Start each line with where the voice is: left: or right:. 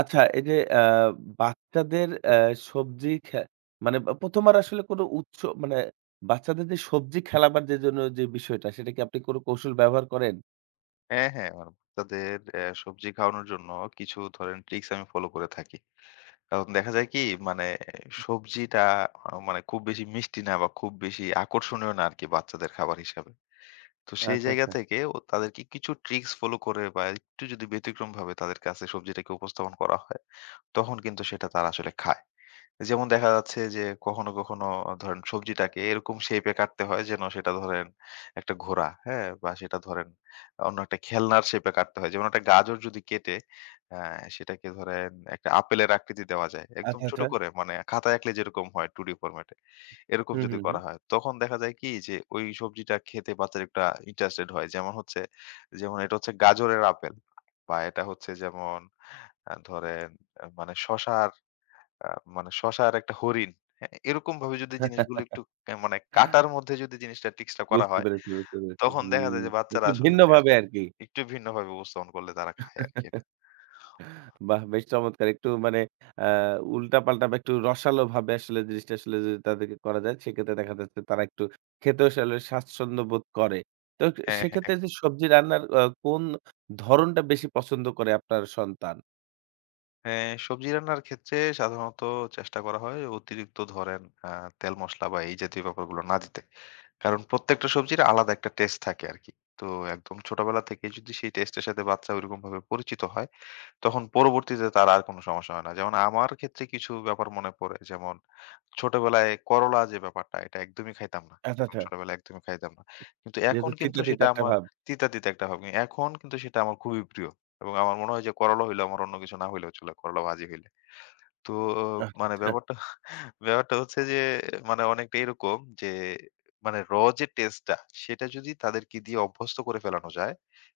right: আচ্ছা এই যে বাচ্চাদের সবজি মানে বা ১ম আর আসলে কোনো উৎস মানে বাচ্চাদের যে সবজি খেলাবার যে জন্য যে বিষয়টা সেটা কি আপনি কোনো কৌশল ব্যবহার করেন?
left: হ্যাঁ, হ্যাঁ। আমার বাচ্চাদের সবজি খাওয়ানোর জন্য কিছু ধরেন ট্রিকস আমি ফলো করে থাকি। কারণ দেখা যায় কি মানে সবজিটা মানে খুব বেশি মিষ্টি না বা খুব বেশি আকর্ষণীয় না আরকি বাচ্চাদের খাবার হিসাবে। তো সেই
right: আচ্ছা,
left: জায়গা
right: আচ্ছা।
left: থেকে ও তাদেরকে কিছু ট্রিকস ফলো করে বা একটু যদি ব্যতিক্রমভাবে তাদের কাছে সবজিটাকে উপস্থাপন করা হয়, তখন কিন্তু সেটা তারা আসলে খায়। যেমন দেখা যাচ্ছে যে কখনো, কখনো ধরেন সবজিটাকে এরকম শেইপ এ কাটতে হয় যেন সেটা ধরেন একটা ঘোড়া, হ্যাঁ? বা সেটা ধরেন অন্য একটা খেলনার শেইপ এ কাটতে হয়। যেমন একটা গাজর যদি কেটে আ সেটাকে ধরেন একটা আপেলের আকৃতি দেওয়া যায়। একদম
right: আচ্ছা,
left: ছোট
right: আচ্ছা।
left: করে মানে খাতায় আঁকলে যেরকম হয় 2D ফরম্যাটে। এরকম
right: হুম,
left: যদি
right: হুম,
left: করা
right: হুম।
left: হয়, তখন দেখা যায় কি যে ওই সবজিটা খেতে বাচ্চারা একটা ইন্টারেস্টেড হয়। যেমন হচ্ছে যেমন এটা হচ্ছে গাজরের আপেল বা এটা হচ্ছে যেমন ধরেন মানে শসার আ মানে শসা আর একটা হরিণ। হ্যাঁ? এরকমভাবে যদি জিনিসগুলো একটু মানে কাটার মধ্যে যদি জিনিসটা টিক্সটা করা
right: বুঝতে
left: হয়,
right: পেরেছি, বুঝতে পেরেছি।
left: তখন দেখা
right: হুম,
left: যায় যে বাচ্চারা
right: একটু
left: আসলে
right: ভিন্নভাবে
left: ইন্টারেস্টেড।
right: আরকি।
left: একটু ভিন্নভাবে উপস্থাপন করলে তারা খায় আরকি এটা।
right: বাহ! বেশ চমৎকার। একটু মানে আ উল্টাপাল্টা বা একটু রসালোভাবে আসলে জিনিসটা আসলে যদি তাদেরকে করা যায়, সেক্ষেত্রে দেখা যাচ্ছে তারা একটু খেতেও আসলে স্বাচ্ছন্দ্য বোধ করে। তো
left: হ্যাঁ, হ্যাঁ
right: সেক্ষেত্রে যে
left: একদম।
right: সবজি রান্নার কোন ধরনটা বেশি পছন্দ করে আপনার সন্তান?
left: হ্যাঁ, সবজি রান্নার ক্ষেত্রে সাধারণত চেষ্টা করা হয় অতিরিক্ত ধরেন আ তেল মসলা বা এই জাতীয় ব্যাপারগুলো না দিতে। কারণ প্রত্যেকটা সবজির আলাদা একটা টেস্ট থাকে আরকি। তো একদম ছোটবেলা থেকেই যদি সেই টেস্টের সাথে বাচ্চা ওইরকমভাবে পরিচিত হয়, তখন পরবর্তীতে তার আর কোনো সমস্যা হয় না। যেমন আমার ক্ষেত্রে কিছু ব্যাপার মনে পড়ে যেমন ছোটবেলায় করলা যে ব্যাপারটা এটা একদমই খাইতাম না।
right: আচ্ছা,
left: একদম
right: আচ্ছা।
left: ছোটবেলায় একদমই খাইতাম না। কিন্তু এখন
right: যেহেতু
left: কিন্তু
right: তিতা, তিতা
left: সেটা
right: একটা
left: আমার
right: ভাব।
left: তিতা, তিতা একটা ভাব। এখন কিন্তু সেটা আমার খুবই প্রিয়। এবং আমার মনে হয় যে করলা হইলে আমার অন্য কিছু না হইলেও চলে, করলা ভাজি হইলে। তো
right: আচ্ছা,
left: মানে
right: আচ্ছা।
left: ব্যাপারটা ব্যাপারটা হচ্ছে যে মানে অনেকটা এরকম যে মানে যে টেস্টটা সেটা যদি তাদেরকে দিয়ে অভ্যস্ত করে ফেলানো যায়,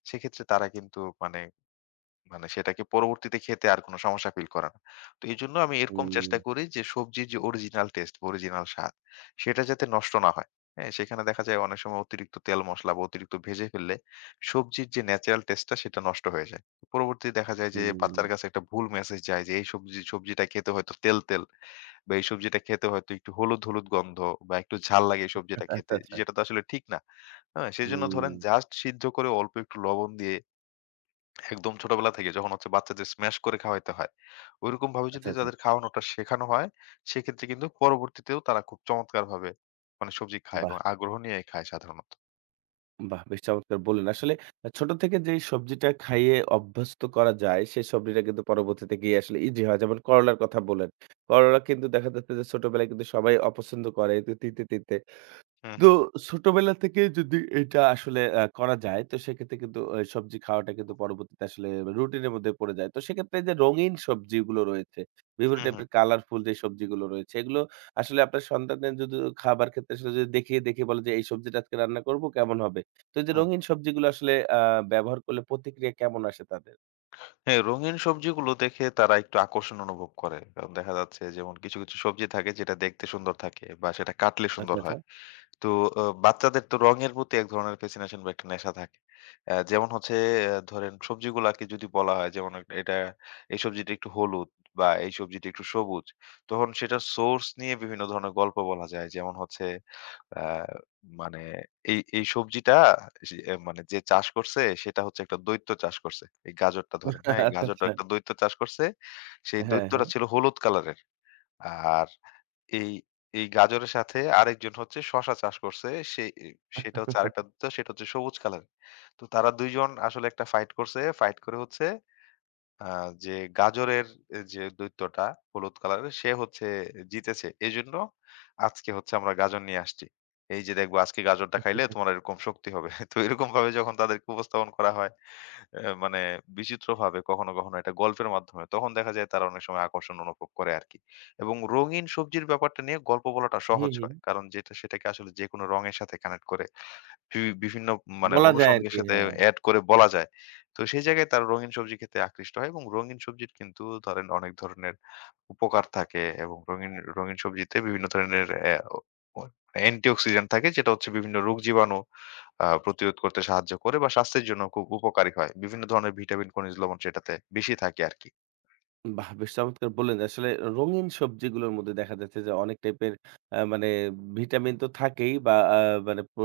left: সেক্ষেত্রে তারা কিন্তু মানে মানে সেটাকে পরবর্তীতে খেতে আর কোনো সমস্যা ফিল করে না। তো এজন্য আমি এরকম
right: হুম,
left: চেষ্টা করি যে সবজির যে অরিজিনাল টেস্ট, অরিজিনাল স্বাদ সেটা যাতে নষ্ট না হয়। হ্যাঁ? সেখানে দেখা যায় অনেক সময় অতিরিক্ত তেল মসলা বা অতিরিক্ত ভেজে ফেললে সবজির যে ন্যাচারাল টেস্টটা সেটা নষ্ট হয়ে যায়। পরবর্তীতে দেখা যায় যে
right: হুম।
left: বাচ্চার কাছে একটা ভুল মেসেজ যায় যে এই সবজিটা খেতে হয়তো তেল, তেল বা এই সবজিটা খেতে হয়তো একটু হলুদ, হলুদ গন্ধ বা একটু ঝাল লাগে এই সবজিটা
right: আচ্ছা,
left: খেতে।
right: আচ্ছা।
left: যেটা তো আসলে ঠিক না। হ্যাঁ? সেজন্য
right: হুম।
left: ধরেন জাস্ট সিদ্ধ করে অল্প একটু লবণ দিয়ে একদম ছোটবেলা থেকে যখন হচ্ছে বাচ্চাদের স্ম্যাশ করে খাওয়াইতে হয়, ঐরকম ভাবে যদি
right: আচ্ছা, আচ্ছা।
left: তাদের খাওয়ানোটা শেখানো হয়, সেক্ষেত্রে কিন্তু পরবর্তীতেও তারা খুব চমৎকারভাবে মানে সবজি খায়
right: বাহ!
left: এবং আগ্রহ নিয়ে খায় সাধারণত।
right: বাহ! বেশ চমৎকার বললেন। আসলে ছোট থেকে যেই সবজিটা খাইয়ে অভ্যস্ত করা যায়, সেই সবজিটা কিন্তু পরবর্তীতে গিয়ে আসলে ইজি হয়। যেমন করলার কথা বললেন। করলা কিন্তু দেখা যাচ্ছে যে ছোটবেলায় কিন্তু সবাই অপছন্দ করে তিতে, তিতে।
left: হুম,
right: তো
left: হুম,
right: ছোটবেলা থেকে যদি এটা আসলে করা যায়, তো সেক্ষেত্রে কিন্তু সবজি খাওয়াটা কিন্তু পরবর্তীতে আসলে রুটিনের মধ্যে পড়ে যায়। তো সেক্ষেত্রে যে রঙিন সবজিগুলো রয়েছে, বিভিন্ন
left: হুম, হুম,
right: টাইপের কালারফুল যে সবজিগুলো রয়েছে, এগুলো আসলে আপনার সন্তানদের যদি খাবার ক্ষেত্রে আসলে যদি দেখিয়ে, দেখিয়ে বলে যে, "এই সবজিটা আজকে রান্না করব, কেমন হবে?" তো এই যে
left: হুম।
right: রঙিন সবজিগুলো আসলে আ ব্যবহার করলে প্রতিক্রিয়া কেমন আসে তাদের?
left: হ্যাঁ, রঙিন সবজিগুলো দেখে তারা একটু আকর্ষণ অনুভব করে। কারণ দেখা যাচ্ছে যেমন কিছু, কিছু সবজি থাকে যেটা দেখতে সুন্দর থাকে বা সেটা কাটলে সুন্দর
right: আচ্ছা, আচ্ছা।
left: হয়। তো বাচ্চাদের তো রঙের প্রতি এক ধরনের ফ্যাসিনেশন বা একটা নেশা থাকে। যেমন হচ্ছে ধরেন সবজিগুলাকে যদি বলা হয় যেমন এক এটা এই সবজিটা একটু হলুদ বা এই সবজিটা একটু সবুজ। তখন সেটার সোর্স নিয়ে বিভিন্ন ধরনের গল্প বলা যায়। যেমন হচ্ছে আ মানে এই সবজিটা সে মানে যে চাষ করছে সেটা হচ্ছে একটা দৈত্য চাষ করছে। এই গাজরটা ধরেন, হ্যাঁ? এই
right: আচ্ছা,
left: গাজরটা
right: আচ্ছা।
left: একটা দৈত্য চাষ করছে। সেই
right: হ্যাঁ,
left: দৈত্যটা
right: হ্যাঁ।
left: ছিল হলুদ কালারের। আর এই, এই গাজরের সাথে আরেকজন হচ্ছে শসা চাষ করছে। সে সেটা হচ্ছে আরেকটা তো সেটা হচ্ছে সবুজ কালারের। তো তারা ২ জন আসলে একটা ফাইট করছে। ফাইট করে হচ্ছে আ যে গাজরের যে দৈত্যটা হলুদ কালারের সে হচ্ছে জিতেছে। এজন্য আজকে হচ্ছে আমরা গাজর নিয়ে আসছি। এই যে দেখবো আজকে গাজরটা খাইলে তোমার এরকম শক্তি হবে। তো এরকমভাবে যখন তাদেরকে উপস্থাপন করা হয় মানে বিচিত্রভাবে কখনো, কখনো এটা গল্পের মাধ্যমে। তখন দেখা যায় তারা অনেক সময় আকর্ষণ অনুভব করে আরকি। এবং রঙিন সবজির ব্যাপারটা নিয়ে গল্প বলাটা সহজ
right: হুম, হুম।
left: হয়। কারণ যেটা সেটাকে আসলে যেকোনো রঙের সাথে কানেক্ট করে বিভিন্ন মানে
right: বলা যায়
left: অনুষঙ্গের
right: আরকি।
left: সাথে
right: হ্যাঁ।
left: এড করে বলা যায়। তো সেই জায়গায় তারা রঙিন সবজি খেতে আকৃষ্ট হয় এবং রঙিন সবজির কিন্তু ধরেন অনেক ধরনের উপকার থাকে এবং রঙিন, রঙিন সবজিতে বিভিন্ন ধরনের অ্যা অ অ অ্যান্টিঅক্সিডেন্ট থাকে যেটা হচ্ছে বিভিন্ন রোগ জীবাণু প্রতিরোধ করতে সাহায্য করে বা স্বাস্থ্যের জন্য খুব উপকারী হয়। বিভিন্ন ধরনের ভিটামিন, খনিজ লবণ সেটাতে বেশি থাকে আরকি।
right: বাহ! বেশ চমৎকার বললেন। আসলে রঙিন সবজিগুলোর মধ্যে দেখা যাচ্ছে যে অনেক টাইপের মানে ভিটামিন তো থাকেই বা মানে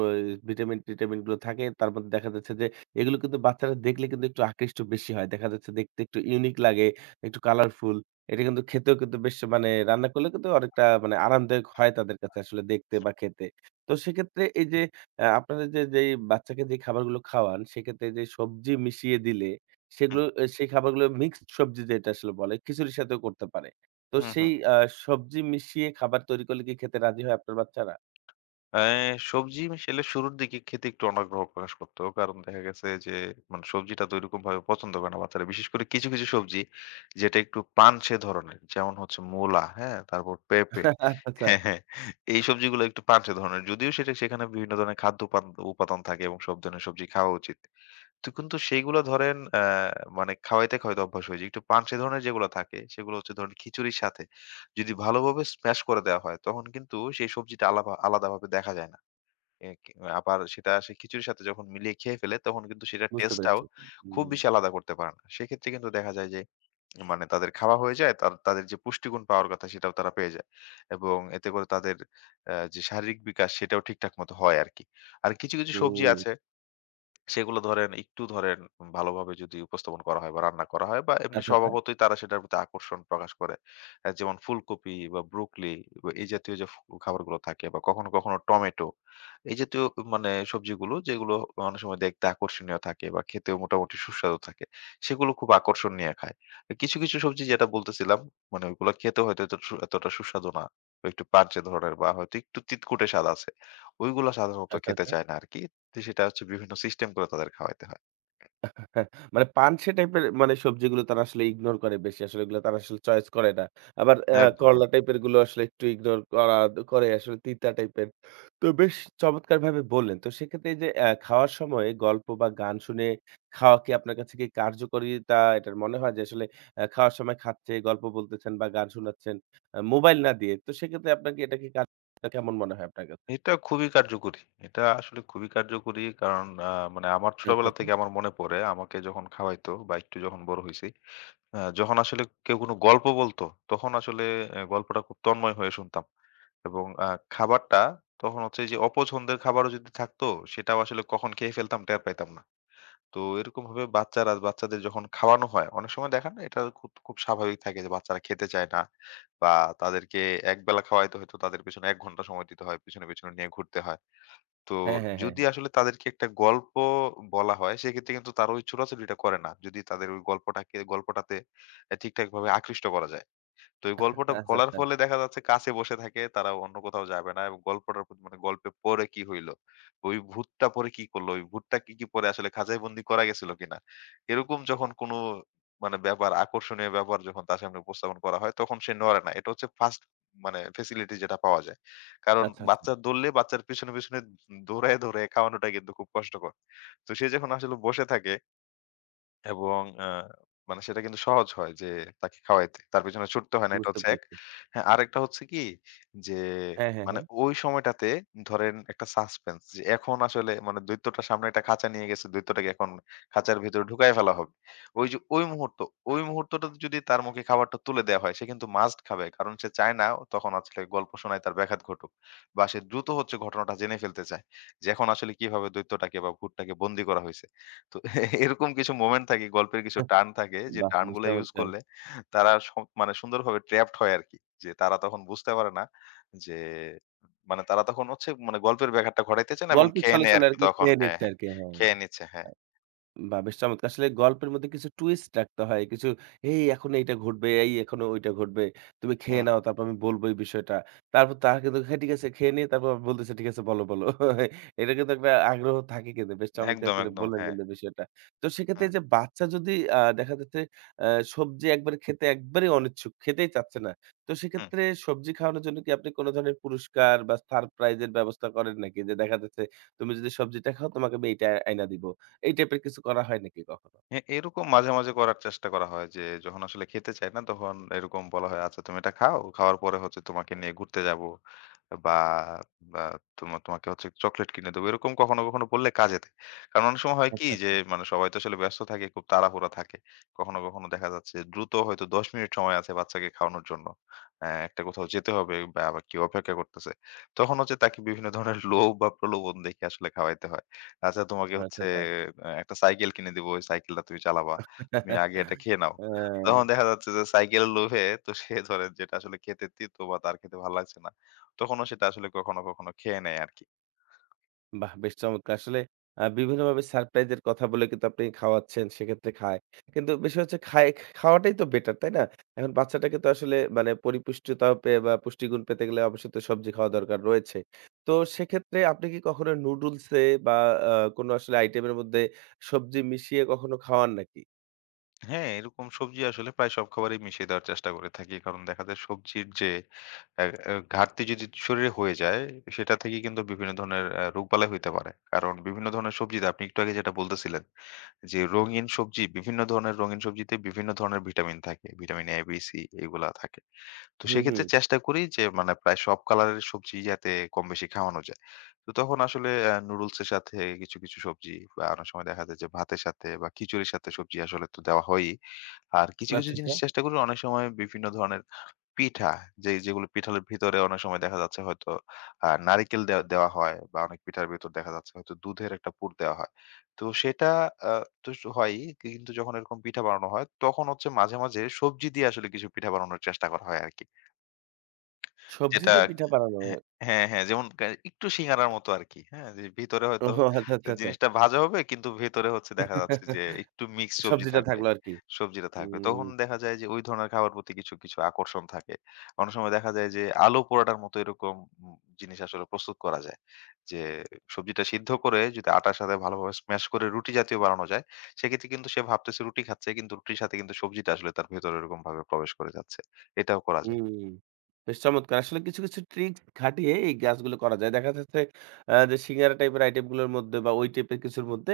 right: ভিটামিন-টিটামিন গুলো থাকে। তার মধ্যে দেখা যাচ্ছে যে এগুলো কিন্তু বাচ্চারা দেখলে কিন্তু একটু আকৃষ্ট বেশি হয়। দেখা যাচ্ছে দেখতে একটু ইউনিক লাগে, একটু কালারফুল। এটা কিন্তু খেতেও কিন্তু বেশ মানে রান্না করলে কিন্তু অনেকটা মানে আরামদায়ক হয় তাদের কাছে আসলে দেখতে বা খেতে। তো সেক্ষেত্রে এই যে আপনারা যেই বাচ্চাকে যে খাবারগুলো খাওয়ান সেক্ষেত্রে যে সবজি মিশিয়ে দিলে
left: হুম,
right: সেগুলো এ সেই খাবারগুলো মিক্সড সবজি যেটা আসলে বলে, খিচুড়ির সাথেও করতে পারে। তো
left: হুম, হুম।
right: সেই সবজি মিশিয়ে খাবার তৈরি করলে কি খেতে রাজি হয় আপনার বাচ্চারা?
left: অ্যা সবজি আসলে শুরুর দিকে খেতে একটু অনাগ্রহ প্রকাশ করত। কারণ দেখা গেছে যে মানে সবজিটা তো ওইরকমভাবে পছন্দ করে না বাচ্চারা। বিশেষ করে কিছু, কিছু সবজি যেটা একটু পানসে ধরনের। যেমন হচ্ছে মূলা, হ্যাঁ? তারপর পেঁপে
right: আচ্ছা, আচ্ছা।
left: হ্যাঁ, হ্যাঁ। এই সবজিগুলো একটু পানসে ধরনের। যদিও সেটা সেখানে বিভিন্ন ধরনের খাদ্য উপাদান থাকে এবং সব ধরনের সবজি খাওয়া উচিত। তো কিন্তু সেইগুলো ধরেন মানে খাওয়াইতে, খাওয়াইতে অভ্যাস হয়ে যায়। একটু পানসে ধরনের যেগুলো থাকে, সেগুলো হচ্ছে ধরেন খিচুড়ির সাথে যদি ভালোভাবে স্ম্যাশ করে দেওয়া হয়, তখন কিন্তু সেই সবজিটা আলাদাভাবে দেখা যায় না। এ কি আবার সেটা সে খিচুড়ির সাথে যখন মিলিয়ে খেয়ে ফেলে, তখন কিন্তু সেটার
right: বুঝতে
left: টেস্টটাও
right: পেরেছি।
left: খুব
right: হুম,
left: বেশি আলাদা করতে পারে না। সেক্ষেত্রে কিন্তু দেখা যায় যে, মানে তাদের খাওয়া হয়ে যায়, তাদের যে পুষ্টিগুণ পাওয়ার কথা, সেটাও তারা পেয়ে যায়। এবং এতে করে তাদের যে শারীরিক বিকাশ, সেটাও ঠিকঠাক মতো হয় আরকি। আর কিছু, কিছু সবজি
right: হুম।
left: আছে সেগুলো ধরেন একটু ধরেন ভালোভাবে যদি উপস্থাপন করা হয় বা রান্না করা হয় বা এমনি
right: আচ্ছা, আচ্ছা,
left: স্বভাবতই তারা সেটার প্রতি আকর্ষণ প্রকাশ করে। যেমন ফুলকপি বা ব্রুকলি বা এই জাতীয় যে খাবারগুলো থাকে বা কখনো, কখনো টমেটো। এই জাতীয় মানে সবজিগুলো যেগুলো অনেক সময় দেখতে আকর্ষণীয় থাকে বা খেতেও মোটামুটি সুস্বাদু থাকে, সেগুলো খুব আকর্ষণ নিয়ে খায়। কিছু, কিছু সবজি যেটা বলতেছিলাম মানে ওইগুলো খেতে হয়তো এত সু এতটা সুস্বাদু না। একটু পানচে ধরনের বা হয়তো একটু তিতকুটে স্বাদ আছে। ওইগুলা সাধারণত
right: আচ্ছা,
left: খেতে
right: আচ্ছা।
left: চায় না আরকি। তো সেটা হচ্ছে বিভিন্ন সিস্টেম করে তাদের খাওয়াইতে হয়।
right: হ্যাঁ, মানে পানসে টাইপের মানে সবজিগুলো তারা আসলে ইগনোর করে বেশি। আসলে এগুলো তারা আসলে চয়েস করে না। আবার
left: একদম হ্যাঁ।
right: করলা টাইপের গুলো আসলে একটু ইগনোর করা করে আসলে তিতা টাইপের। তো বেশ চমৎকারভাবে বললেন। তো সেক্ষেত্রে এই যে খাওয়ার সময় গল্প বা গান শুনে খাওয়া কি আপনার কাছে কি কার্যকরিতা এটার মনে হয় যে আসলে খাওয়ার সময় খাচ্ছে, গল্প বলতেছেন বা গান শোনাচ্ছেন মোবাইল না দিয়ে। তো সেক্ষেত্রে আপনার কি এটা কি কাজ কেমন মনে হয় আপনার কাছে?
left: এটা খুবই কার্যকরী। এটা আসলে খুবই কার্যকরী কারণ মানে আমার
right: আচ্ছা,
left: ছোটবেলা
right: আচ্ছা।
left: থেকে আমার মনে পড়ে আমাকে যখন খাওয়াইতো বা একটু যখন বড় হইছি, যখন আসলে কেউ কোনো গল্প বলতো তখন আসলে এ গল্পটা খুব তন্ময় হয়ে শুনতাম। এবং খাবারটা তখন হচ্ছে যে অপছন্দের খাবারও যদি থাকতো সেটাও আসলে কখন খেয়ে ফেলতাম টের পাইতাম না। তো এরকমভাবে বাচ্চাদের যখন খাওয়ানো হয়, অনেক সময় দেখেন না, এটা খুব, খুব স্বাভাবিক থাকে যে বাচ্চারা খেতে চায় না বা তাদেরকে একবেলা খাওয়াইতে হয়তো তাদের পেছনে ১ ঘন্টা সময় দিতে হয়। পেছনে, পেছনে নিয়ে ঘুরতে হয়। তো
right: হ্যাঁ, হ্যাঁ, হ্যাঁ।
left: যদি আসলে তাদেরকে একটা গল্প বলা হয় সেক্ষেত্রে কিন্তু তারা ওই ছোটাছুটিটা করে না। যদি তাদের ওই গল্পটাতে ঠিকঠাকভাবে আকৃষ্ট করা যায়। তো এই গল্পটা
right: আচ্ছা,
left: বলার
right: আচ্ছা।
left: ফলে দেখা যাচ্ছে কাছে বসে থাকে, তারা অন্য কোথাও যাবে না এবং গল্পটার প্রতি মানে গল্পে পরে কি হইলো? ওই ভূতটা পরে কি করলো? ওই ভূতটা কি, কি পরে আসলে খাঁচাবন্দি করা গেছিল কিনা? এরকম যখন কোনো মানে ব্যাপার, আকর্ষণীয় ব্যাপার যখন তার সামনে উপস্থাপন করা হয়, তখন সে নড়ে না। এটা হচ্ছে ফার্স্ট মানে ফেসিলিটি যেটা পাওয়া যায়। কারণ
right: আচ্ছা, আচ্ছা।
left: বাচ্চা দৌড়লে বাচ্চার পিছনে, পিছনে দৌড়ায়ে, দৌড়ায়ে খাওয়ানোটা কিন্তু খুব কষ্টকর। তো সে যখন আসলে বসে থাকে এবং মানে সেটা কিন্তু সহজ হয় যে তাকে খাওয়াইতে। তার পেছনে ছুটতে হয় না এটা
right: বুঝতে
left: হচ্ছে এক।
right: পেরেছি।
left: হ্যাঁ, আরেকটা হচ্ছে কি যে
right: হ্যাঁ, হ্যাঁ,
left: মানে
right: হ্যাঁ।
left: ওই সময়টাতে ধরেন একটা সাসপেন্স যে এখন আসলে মানে দৈত্যটা সামনে একটা খাঁচা নিয়ে গেছে। দৈত্যটাকে এখন খাঁচার ভেতরে ঢুকায় ফেলা হবে। ওই যে ওই মুহূর্ত, ওই মুহূর্তটাতে যদি তার মুখে খাবারটা তুলে দেয়া হয় সে কিন্তু মাস্ট খাবে। কারণ সে চায় না তখন আসলে গল্প শোনায় তার ব্যাঘাত ঘটুক। বা সে দ্রুত হচ্ছে ঘটনাটা জেনে ফেলতে চায়। যে এখন আসলে কিভাবে দৈত্যটাকে বা ভূতটাকে বন্দী করা হইছে। তো এরকম কিছু মোমেন্ট থাকে, গল্পের কিছু টার্ন থাকে যে
right: বাহ!
left: টার্ন
right: বেশ
left: গুলা ইউজ
right: চমৎকার।
left: করলে তারা মানে সুন্দরভাবে ট্র্যাপড হয় আরকি। যে তারা তখন বুঝতে পারে না যে মানে তারা তখন হচ্ছে মানে গল্পের ব্যাঘাতটা ঘটাইতে চায় না এবং
right: গল্পের
left: খেয়ে
right: ছলে,
left: নেয়
right: ছলে
left: আরকি
right: আরকি
left: তখন।
right: খেয়ে
left: হ্যাঁ,
right: নিচ্ছে
left: হ্যাঁ।
right: আরকি। হ্যাঁ।
left: খেয়ে নিচ্ছে। হ্যাঁ।
right: বাহ! বেশ চমৎকার। আসলে গল্পের মধ্যে কিছু টুইস্ট রাখতে হয়। কিছু এই এখন এইটা ঘটবে, এই এখন ওইটা ঘটবে। তুমি খেয়ে
left: হুম,
right: নাও
left: হুম।
right: তারপর আমি বলব এই বিষয়টা। তারপর তারা কিন্তু হ্যাঁ, ঠিক আছে খেয়ে নিয়ে তারপর বলতেছে ঠিক আছে বলো, বলো। এটা কিন্তু একটা আগ্রহ থাকে কিন্তু। বেশ চমৎকার
left: একদম,
right: করে
left: একদম।
right: বললেন
left: হ্যাঁ।
right: কিন্তু বিষয়টা। তো সেক্ষেত্রে
left: হুম,
right: এই যে বাচ্চা যদি দেখা যাচ্ছে আ সবজি একবারে খেতে একবারেই অনিচ্ছুক, খেতেই চাচ্ছে না। তো
left: হুম।
right: সেক্ষেত্রে সবজি খাওয়ানোর জন্য কি আপনি কোন ধরনের পুরস্কার বা সারপ্রাইজ এর ব্যবস্থা করেন নাকি? যে দেখা যাচ্ছে তুমি যদি সবজিটা খাও তোমাকে আমি এইটা আইনা দিব। এই টাইপের কিছু করা হয় নাকি কখনো?
left: হ্যাঁ, এরকম মাঝে, মাঝে করার চেষ্টা করা হয় যে যখন আসলে খেতে চাই না তখন এরকম বলা হয়, "আচ্ছা তুমি এটা খাও। খাওয়ার পরে হচ্ছে তোমাকে নিয়ে ঘুরতে যাবো বা বা তোমাকে হচ্ছে চকোলেট কিনে দেবো।" এরকম কখনো, কখনো বললে কাজে দেয়। কারণ অনেক সময় হয় কি
right: আচ্ছা,
left: যে
right: আচ্ছা।
left: মানে সবাই তো আসলে ব্যস্ত থাকে, খুব তাড়াহুড়া থাকে। কখনো, কখনো দেখা যাচ্ছে দ্রুত হয়তো ১০ মিনিট সময় আছে বাচ্চাকে খাওয়ানোর জন্য। একটা কোথাও যেতে হবে বা আবার কেউ অপেক্ষা করতেছে। তখন হচ্ছে তাকে বিভিন্ন ধরনের লোভ বা প্রলোভন দেখিয়ে আসলে খাওয়াইতে হয়। আচ্ছা তোমাকে
right: আচ্ছা,
left: হচ্ছে
right: আচ্ছা।
left: একটা সাইকেল কিনে দিব। ওই সাইকেলটা তুমি চালাবা। তুমি আগে এটা খেয়ে নাও। তখন
right: আ
left: দেখা যাচ্ছে যে সাইকেলের লোভে তো সে ধরেন যেটা আসলে খেতে তিতো বা তার খেতে ভালো লাগছে না। তখনও সেটা আসলে কখনো, কখনো খেয়ে নেয় আরকি।
right: বাহ! বেশ চমৎকার। আসলে বিভিন্নভাবে সারপ্রাইজ এর কথা বলে কিন্তু আপনি খাওয়াচ্ছেন, সেক্ষেত্রে খায়। কিন্তু বিষয় হচ্ছে খায় খাওয়াটাই তো বেটার, তাই না? এখন বাচ্চাটা কিন্তু আসলে মানে পরিপুষ্টিতা পেয়ে বা পুষ্টিগুণ পেতে গেলে অবশ্যই তো সবজি খাওয়া দরকার রয়েছে। তো সেক্ষেত্রে আপনি কি কখনো নুডলস এ বা আ কোনো আসলে আইটেমের মধ্যে সবজি মিশিয়ে কখনো খাওয়ান নাকি?
left: হ্যাঁ, এরকম সবজি আসলে প্রায় সব খাবারেই মিশিয়ে দেওয়ার চেষ্টা করে থাকি। কারণ দেখা যায় সবজির যে অ্যা অ্যা ঘাটতি যদি শরীরে হয়ে যায়, সেটা থেকে কিন্তু বিভিন্ন ধরনের রোগবালাই হইতে পারে। কারণ বিভিন্ন ধরনের সবজিতে আপনি একটু আগে যেটা বলতেছিলেন, যে রঙিন সবজি বিভিন্ন ধরনের রঙিন সবজিতে বিভিন্ন ধরনের ভিটামিন থাকে। ভিটামিন A, B, C এগুলা থাকে। তো
right: হুম, হুম।
left: সেক্ষেত্রে চেষ্টা করি যে মানে প্রায় সব কালারের সবজি যাতে কম বেশি খাওয়ানো যায়। তো তখন আসলে নুডলস এর সাথে কিছু, কিছু সবজি বা অনেক সময় দেখা যায় যে ভাতের সাথে বা খিচুড়ির সাথে সবজি আসলে তো দেওয়া হয়ই। আর কিছু, কিছু
right: আচ্ছা,
left: জিনিস
right: আচ্ছা।
left: চেষ্টা করি অনেক সময় বিভিন্ন ধরনের পিঠা যেগুলো পিঠার ভিতরে অনেক সময় দেখা যাচ্ছে হয়তো নারিকেল দেওয়া হয় বা অনেক পিঠার ভেতর দেখা যাচ্ছে হয়তো দুধের একটা পুর দেওয়া হয়। তো সেটা আ তো স হয়ই কিন্তু যখন এরকম পিঠা বানানো হয় তখন হচ্ছে মাঝে, মাঝে সবজি দিয়ে আসলে কিছু পিঠা বানানোর চেষ্টা করা হয় আরকি।
right: সবজি
left: যেটা
right: দিয়ে পিঠা বানানো।
left: হ্যাঁ, হ্যাঁ, হ্যাঁ, যেমন একটু সিঙ্গারার মতো আরকি। হ্যাঁ? যে ভিতরে হয়তো
right: ওহ আচ্ছা, আচ্ছা,
left: জিনিসটা ভাজা হবে কিন্তু ভেতরে হচ্ছে দেখা যাচ্ছে যে
right: আচ্ছা।
left: একটু মিক্স সবজি
right: সবজিটা
left: থাকবে।
right: থাকলো আরকি।
left: সবজিটা থাকবে।
right: হুম,
left: তখন দেখা যায় যে ওই ধরনের খাবার প্রতি কিছু, কিছু আকর্ষণ থাকে। অনেক সময় দেখা যায় যে আলু পরোটার মতো এরকম উম জিনিস আসলে প্রস্তুত করা যায়। যে সবজিটা সিদ্ধ করে যদি আটার সাথে ভালোভাবে স্ম্যাশ করে রুটি জাতীয় বানানো যায়, সেক্ষেত্রে কিন্তু সে ভাবতেছে রুটি খাচ্ছে কিন্তু রুটির সাথে কিন্তু সবজিটা আসলে তার ভেতরে এরকমভাবে প্রবেশ করে যাচ্ছে। এটাও করা যায়।
right: হুম। বেশ চমৎকার! আসলে কিছু, কিছু ট্রিক খাটিয়ে এই গাছগুলো করা যায়। দেখা যাচ্ছে যে সিঙ্গারা টাইপের আইটেম গুলোর মধ্যে বা ওই টাইপের কিছুর মধ্যে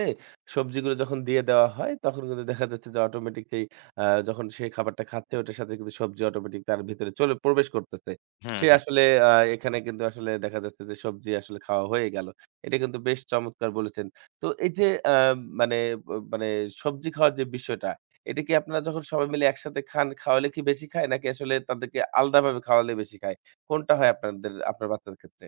right: সবজিগুলো যখন দিয়ে দেওয়া হয় তখন কিন্তু দেখা যাচ্ছে যে অটোমেটিক সেই যখন সে খাবারটা খাচ্ছে ওটার সাথে কিন্তু সবজি অটোমেটিক তার ভিতরে চলে প্রবেশ করতেছে।
left: হুম,
right: সে
left: হুম।
right: আসলে আ এখানে কিন্তু আসলে দেখা যাচ্ছে যে সবজি আসলে খাওয়া হয়ে গেল। এটা কিন্তু বেশ চমৎকার বলেছেন। তো এই যে আ মানে মানে সবজি খাওয়ার যে বিষয়টা এটা কি আপনারা যখন সবাই মিলে একসাথে খান, খাওয়ালে কি বেশি খায়? নাকি আসলে তাদেরকে আলাদাভাবে খাওয়ালে বেশি খায়? কোনটা হয় আপনাদের আপনার বাচ্চার ক্ষেত্রে?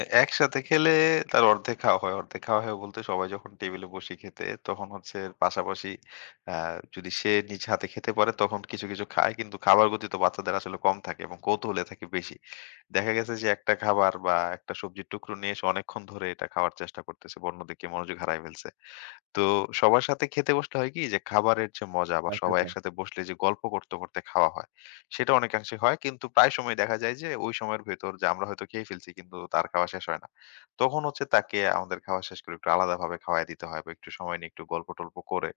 left: একসাথে খেলে তার অর্ধেক খাওয়া হয়। অর্ধেক খাওয়া হয় বলতে সবাই যখন টেবিলে বসি খেতে তখন হচ্ছে এর পাশাপাশি আ যদি সে নিজ হাতে খেতে পারে তখন কিছু, কিছু খায়। কিন্তু খাবার গতি তো বাচ্চাদের আসলে কম থাকে এবং কৌতূহলে থাকে বেশি। দেখা গেছে যে একটা খাবার বা একটা সবজির টুকরো নিয়ে সে অনেকক্ষণ ধরে এটা খাওয়ার চেষ্টা করতেছে বা অন্যদিকে মনোযোগ হারায় ফেলছে। তো সবার সাথে খেতে বসলে হয় কি যে খাবারের যে মজা বা
right: আচ্ছা,
left: সবাই
right: আচ্ছা।
left: একসাথে বসলে যে গল্প করতে করতে খাওয়া হয় সেটা অনেকাংশে হয় কিন্তু প্রায় সময় দেখা যায় যে ওই সময়ের ভেতর যে আমরা হয়তো খেয়ে ফেলছি কিন্তু তার খাওয়া শেষ হয় না তখন হচ্ছে তাকে আমাদের খাওয়া শেষ করে একটু আলাদাভাবে খাওয়াই দিতে হয় বা একটু সময় নিয়ে একটু গল্প টল্প করে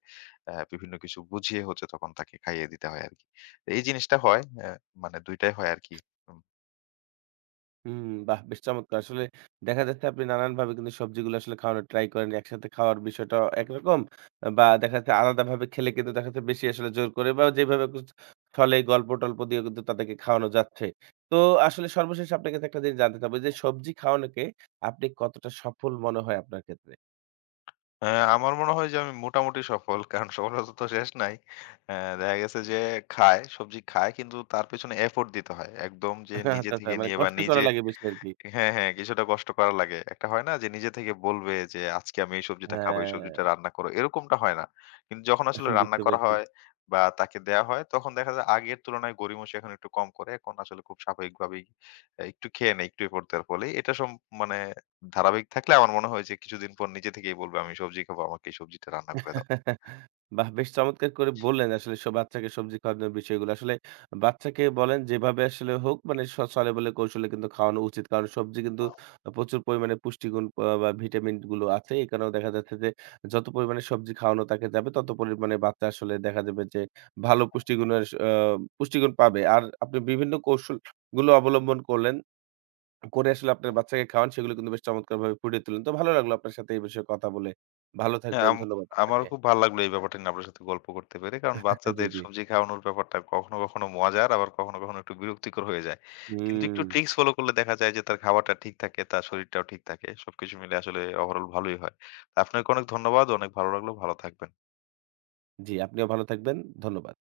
left: বিভিন্ন কিছু বুঝিয়ে হচ্ছে তখন তাকে খাইয়ে দিতে হয় আর কি। তো এই জিনিসটা হয় মানে দুইটাই হয় আর কি।
right: হুম, বাহ! বেশ চমৎকার। আসলে দেখা যাচ্ছে আপনি নানানভাবে কিন্তু সবজিগুলো আসলে খাওয়ানোর ট্রাই করেন। একসাথে খাওয়ার বিষয়টা একরকম বা দেখা যাচ্ছে আলাদাভাবে খেলে কিন্তু দেখা যাচ্ছে বেশি আসলে জোর করে বা যেভাবে ছলে গল্প-টল্প দিয়েও কিন্তু তাদেরকে খাওয়ানো যাচ্ছে। তো আসলে সর্বশেষ আপনার কাছে একটা জিনিস জানতে চাবো যে সবজি খাওয়ানোকে আপনি কতটা সফল মনে হয় আপনার ক্ষেত্রে?
left: হ্যাঁ, আমার মনে হয় যে আমি মোটামুটি সফল। কারণ সফলতা তো শেষ নাই। অ্যা দেখা গেছে যে খায়, সবজি খায় কিন্তু তার পেছনে এফোর্ট দিতে হয়। একদম যে নিজে
right: আচ্ছা, আচ্ছা।
left: থেকে
right: মানে
left: নিয়ে বা
right: কষ্টই করা
left: নিজে
right: লাগে বেশি আরকি।
left: হ্যাঁ, হ্যাঁ, কিছুটা কষ্ট করা লাগে। একটা হয় না যে নিজে থেকে বলবে যে, "আজকে আমি এই সবজিটা খাবো, এই
right: হ্যাঁ,
left: সবজিটা রান্না করো।" এরকমটা হয় না। কিন্তু যখন আসলে রান্না
right: বুঝতে
left: করা
right: পেরেছি।
left: হয় বা তাকে দেয়া হয়, তখন দেখা যায় আগের তুলনায় গড়িমসি এখন একটু কম করে। এখন আসলে খুব স্বাভাবিকভাবেই একটু খেয়ে নেয়, একটু এপর দেওয়ার ফলে। এটা সম মানে ধারাবাহিক থাকলে আমার মনে হয় যে কিছুদিন পর নিজে থেকেই বলবে, "আমি সবজি খাবো, আমাকে এই সবজিটা রান্না করে দাও।"
right: বাহ! বেশ চমৎকার করে বললেন আসলে সব বাচ্চাকে সবজি খাওয়ানোর বিষয়গুলো। আসলে বাচ্চাকে বলেন যেভাবে আসলে হোক মানে ছলে বলে কৌশলে কিন্তু খাওয়ানো উচিত। কারণ সবজি কিন্তু প্রচুর পরিমাণে পুষ্টিগুণ বা ভিটামিন গুলো আছে। এই কারণে দেখা যাচ্ছে যে যত পরিমাণে সবজি খাওয়ানো তাকে যাবে তত পরিমাণে বাচ্চা আসলে দেখা যাবে যে ভালো পুষ্টিগুণের স আ পুষ্টিগুণ পাবে। আর আপনি বিভিন্ন কৌশলগুলো অবলম্বন করে আসলে আপনার বাচ্চাকে খাওয়ান সেগুলো কিন্তু বেশ চমৎকারভাবে ফুটিয়ে তুললেন। তো ভালো লাগলো আপনার সাথে এই বিষয়ে কথা বলে। ভালো
left: হ্যাঁ,
right: থাকবেন। ধন্যবাদ
left: আমারও
right: আপনাকে।
left: খুব ভালো লাগলো এই ব্যাপারটা নিয়ে আপনার সাথে গল্প করতে পেরে। কারণ
right: জি,
left: বাচ্চাদের
right: জি।
left: সবজি খাওয়ানোর ব্যাপারটা কখনো, কখনো মজার আবার কখনো, কখনো একটু বিরক্তিকর হয়ে যায়। কিন্তু একটু
right: হুম।
left: ট্রিকস ফলো করলে দেখা যায় যে তার খাওয়াটা ঠিক থাকে, তার শরীরটাও ঠিক থাকে। সবকিছু মিলে আসলে ওভারঅল ভালোই হয়। আপনাকে অনেক ধন্যবাদ। অনেক ভালো লাগলো। ভালো থাকবেন।
right: জি, আপনিও ভালো থাকবেন। ধন্যবাদ।